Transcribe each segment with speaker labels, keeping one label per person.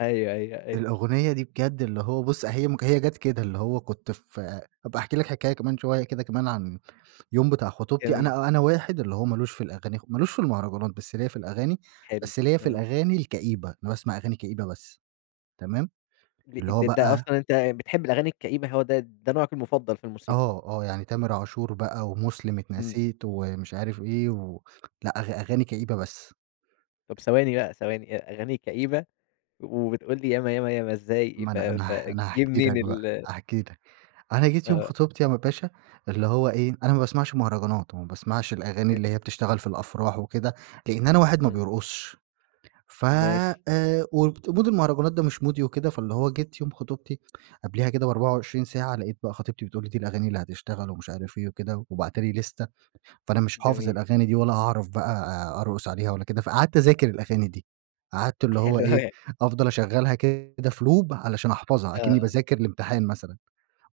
Speaker 1: أيوه أيوه أيوه.
Speaker 2: الأغنية دي بجد اللي هو بُص هي م هي جات كده اللي هو كنت ف هابقى أحكِي لك حكاية كمان شويّة كده كمان عن اليوم بتاع خطوبتي،
Speaker 1: جميل.
Speaker 2: أنا أنا واحد اللي هو مالوش في الأغاني خ مالوش في المهرجانات، بس ليَّ في الأغاني
Speaker 1: حلو
Speaker 2: بس ليَّ في
Speaker 1: آه.
Speaker 2: الأغاني الكئيبة، أنا باسمع أغاني كئيبة بس. تمام،
Speaker 1: د
Speaker 2: اللي
Speaker 1: د
Speaker 2: هو
Speaker 1: ده
Speaker 2: بقى
Speaker 1: أصلًا أنت بتحب الأغاني الكئيبة، هو د ده نوعك المفضل في الموسيقى؟
Speaker 2: آه، آه يعني تامر عاشور بقى، ومُسلم
Speaker 1: امم.
Speaker 2: اتنسيت ومش عارف إيه، و لأ أغ أغاني كئيبة بس.
Speaker 1: طب ثواني بقى ثواني أ أغاني كئيبة، وبتقول لي ياما، ياما، ياما إزاي
Speaker 2: ما
Speaker 1: ف
Speaker 2: أنا أنا ه أنا
Speaker 1: فجِه
Speaker 2: هاحكِي
Speaker 1: منين
Speaker 2: لك بقى،
Speaker 1: ال
Speaker 2: هاحكِي لك، أنا جيت يوم
Speaker 1: آه.
Speaker 2: خطوبتي يا م باشا اللي هو إيه، أنا ما باسمعش مهرجانات، وما باسمعش الأغاني اللي
Speaker 1: حلو.
Speaker 2: هي بتشتغل في الأفراح وكده، لإن أنا واحد ما
Speaker 1: امم.
Speaker 2: بيرقصش ف
Speaker 1: ماشي.
Speaker 2: آآ وت ومود المهرجانات ده مش مودي وكده، فاللي هو جيت يوم خطوبتي قبليها كده ب24 ساعة، لقيت بقى خطيبتي بتقول لي دي الأغاني اللي هتشتغل ومش عارف إيه وكده، وباعتة لي ليستة فأنا مش حافظ
Speaker 1: جميل.
Speaker 2: الأغاني دي، ولا هاعرف بقى أرقص عليها ولا كده، فقعدت اذاكر الأغاني دي. قعدت اللي هو
Speaker 1: حلو
Speaker 2: إيه
Speaker 1: أوي.
Speaker 2: أفضل أشغّلها كده في لوب علشان أحفظها
Speaker 1: آه
Speaker 2: أكني
Speaker 1: آه.
Speaker 2: باذاكر لإمتحان مثلًا،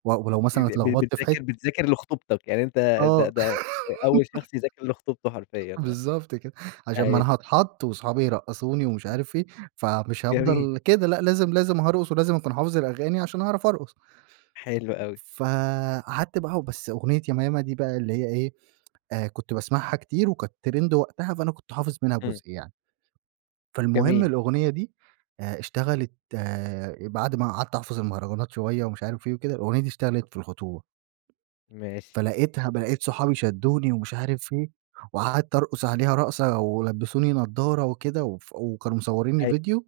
Speaker 2: و ولو مثلًا
Speaker 1: [unintelligible] ب
Speaker 2: اتلخبطت في حت
Speaker 1: بتذاكر بتذاكر لخطوبتَك، يعني أنت
Speaker 2: آه.
Speaker 1: د ده أول شخص يذاكر لخطوبته حرفيًا آه.
Speaker 2: بالضبط كده عشان ما
Speaker 1: أيوه.
Speaker 2: أنا هاتحط، وأصحابي يرقّصوني، ومش
Speaker 1: [unintelligible]
Speaker 2: عارف إيه فمش
Speaker 1: جميل.
Speaker 2: هافضل كده، لأ لازم لازم هارقص، ولازم أكون حافظ الأغاني عشان أعرف أرقص.
Speaker 1: حلو أوي.
Speaker 2: فقعدت بقى وبس أغنية ياما، ياما دي بقى اللي هي إيه آآ كنت باسمعها كتير، وكانت ترند وقتها فأنا كنت حافظ منها
Speaker 1: امم.
Speaker 2: جزء يعني. فالمهم
Speaker 1: جميل.
Speaker 2: الأغنية دي آآ اشتغلت بعد ما قعدت أحفظ المهرجانات شوية، ومش عارف إيه وكده، الأغنية دي اشتغلت في الخطوبة
Speaker 1: ماشي.
Speaker 2: فلقيتها ب لقيت صحابي شدّوني ومش عارف إيه، وقعدت أرقص عليها رقصة، ولبسوني نظارة وكده وف وكانوا مصورينّي
Speaker 1: أي
Speaker 2: ڤيديو،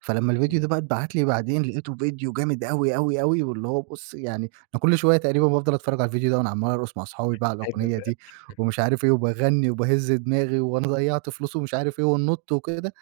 Speaker 2: فلما الڤيديو ده
Speaker 1: امم.
Speaker 2: بقى اتبعت لي بعدين لقيته ڤيديو جامد أوي، أوي، أوي واللي هو بُص يعني أنا كل شويّة تقريبًا بافضل أتفرج على الڤيديو ده، وأنا عمّال أرقص مع أصحابي بقى على الأغنية دي،
Speaker 1: [unintelligible]
Speaker 2: ومش عارف إيه وباغنّي، وباهز دماغي، وأنا ضيعت فلوس ومش عارف إيه، وننط وكده،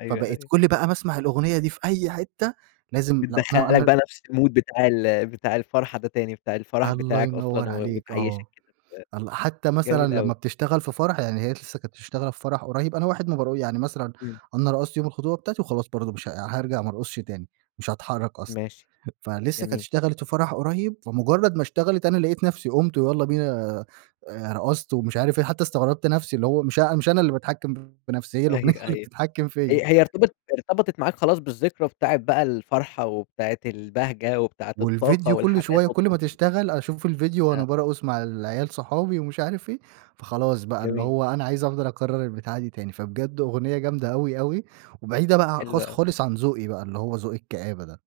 Speaker 1: أيوه
Speaker 2: فبقيت
Speaker 1: أيوه.
Speaker 2: كل بقى ما اسمع الأغنية دي في أي حتّة لازم لو أنا
Speaker 1: بتدخّلك
Speaker 2: أنا
Speaker 1: بقى نفس المود بتاع ال بتاع الفرحة ده تاني، بتاع الفرح
Speaker 2: الله
Speaker 1: بتاعك
Speaker 2: ينور
Speaker 1: أصلًا و
Speaker 2: عليك آه،
Speaker 1: وتعيشّك كده.
Speaker 2: الل حتّى
Speaker 1: [unintelligible]
Speaker 2: مثلًا
Speaker 1: جميل
Speaker 2: لما
Speaker 1: أوي.
Speaker 2: بتشتغل في فرح يعني هي لسّه كانت مشتغلة في فرح قريب، أنا واحد ما بارق يعني مثلًا
Speaker 1: امم.
Speaker 2: أنا رقصت يوم الخطوبة بتاعتي، وخلاص برضو مش ها هارجع ما ارقصش تاني، مش هاتحرك أصلًا
Speaker 1: ماشي
Speaker 2: فلسه كانت
Speaker 1: جميل.
Speaker 2: اشتغلت في فرح قريب، فمجرد ما اشتغلت أنا لقيت نفسي قُمت ويلّا بينا آآ رقصت ومش عارف إيه، حتّى استغربت نفسي اللي هو مش أ مش أنا اللي باتحكم في نفسي هى الأغنية
Speaker 1: أيوه
Speaker 2: اللي
Speaker 1: أيوه
Speaker 2: بتتحكم فيَّ.
Speaker 1: هي هي ارتبطت ارتبطت معاك خلاص بالذكرى بتاعة بقى الفرحة، وبتاعة البهجة، وبتاعة الطاقة
Speaker 2: والڤيديو كل شوية،
Speaker 1: والحماس،
Speaker 2: كل ما
Speaker 1: والتنتيط [unintelligible]
Speaker 2: تشتغل أشوف الڤيديو وأنا
Speaker 1: آه.
Speaker 2: بارقص مع العيال صحابي، ومش عارف إيه، فخلاص بقى اللي
Speaker 1: جميل.
Speaker 2: هو أنا عايز أفضل أكرر البتاعة دي تاني، فبجد أغنية جامدة أوي، أوي وبعيدة بقى ع
Speaker 1: حلو
Speaker 2: خالص،
Speaker 1: أوي.
Speaker 2: خالص عن ذوقي بقى، اللي هو ذوق الكآبة ده.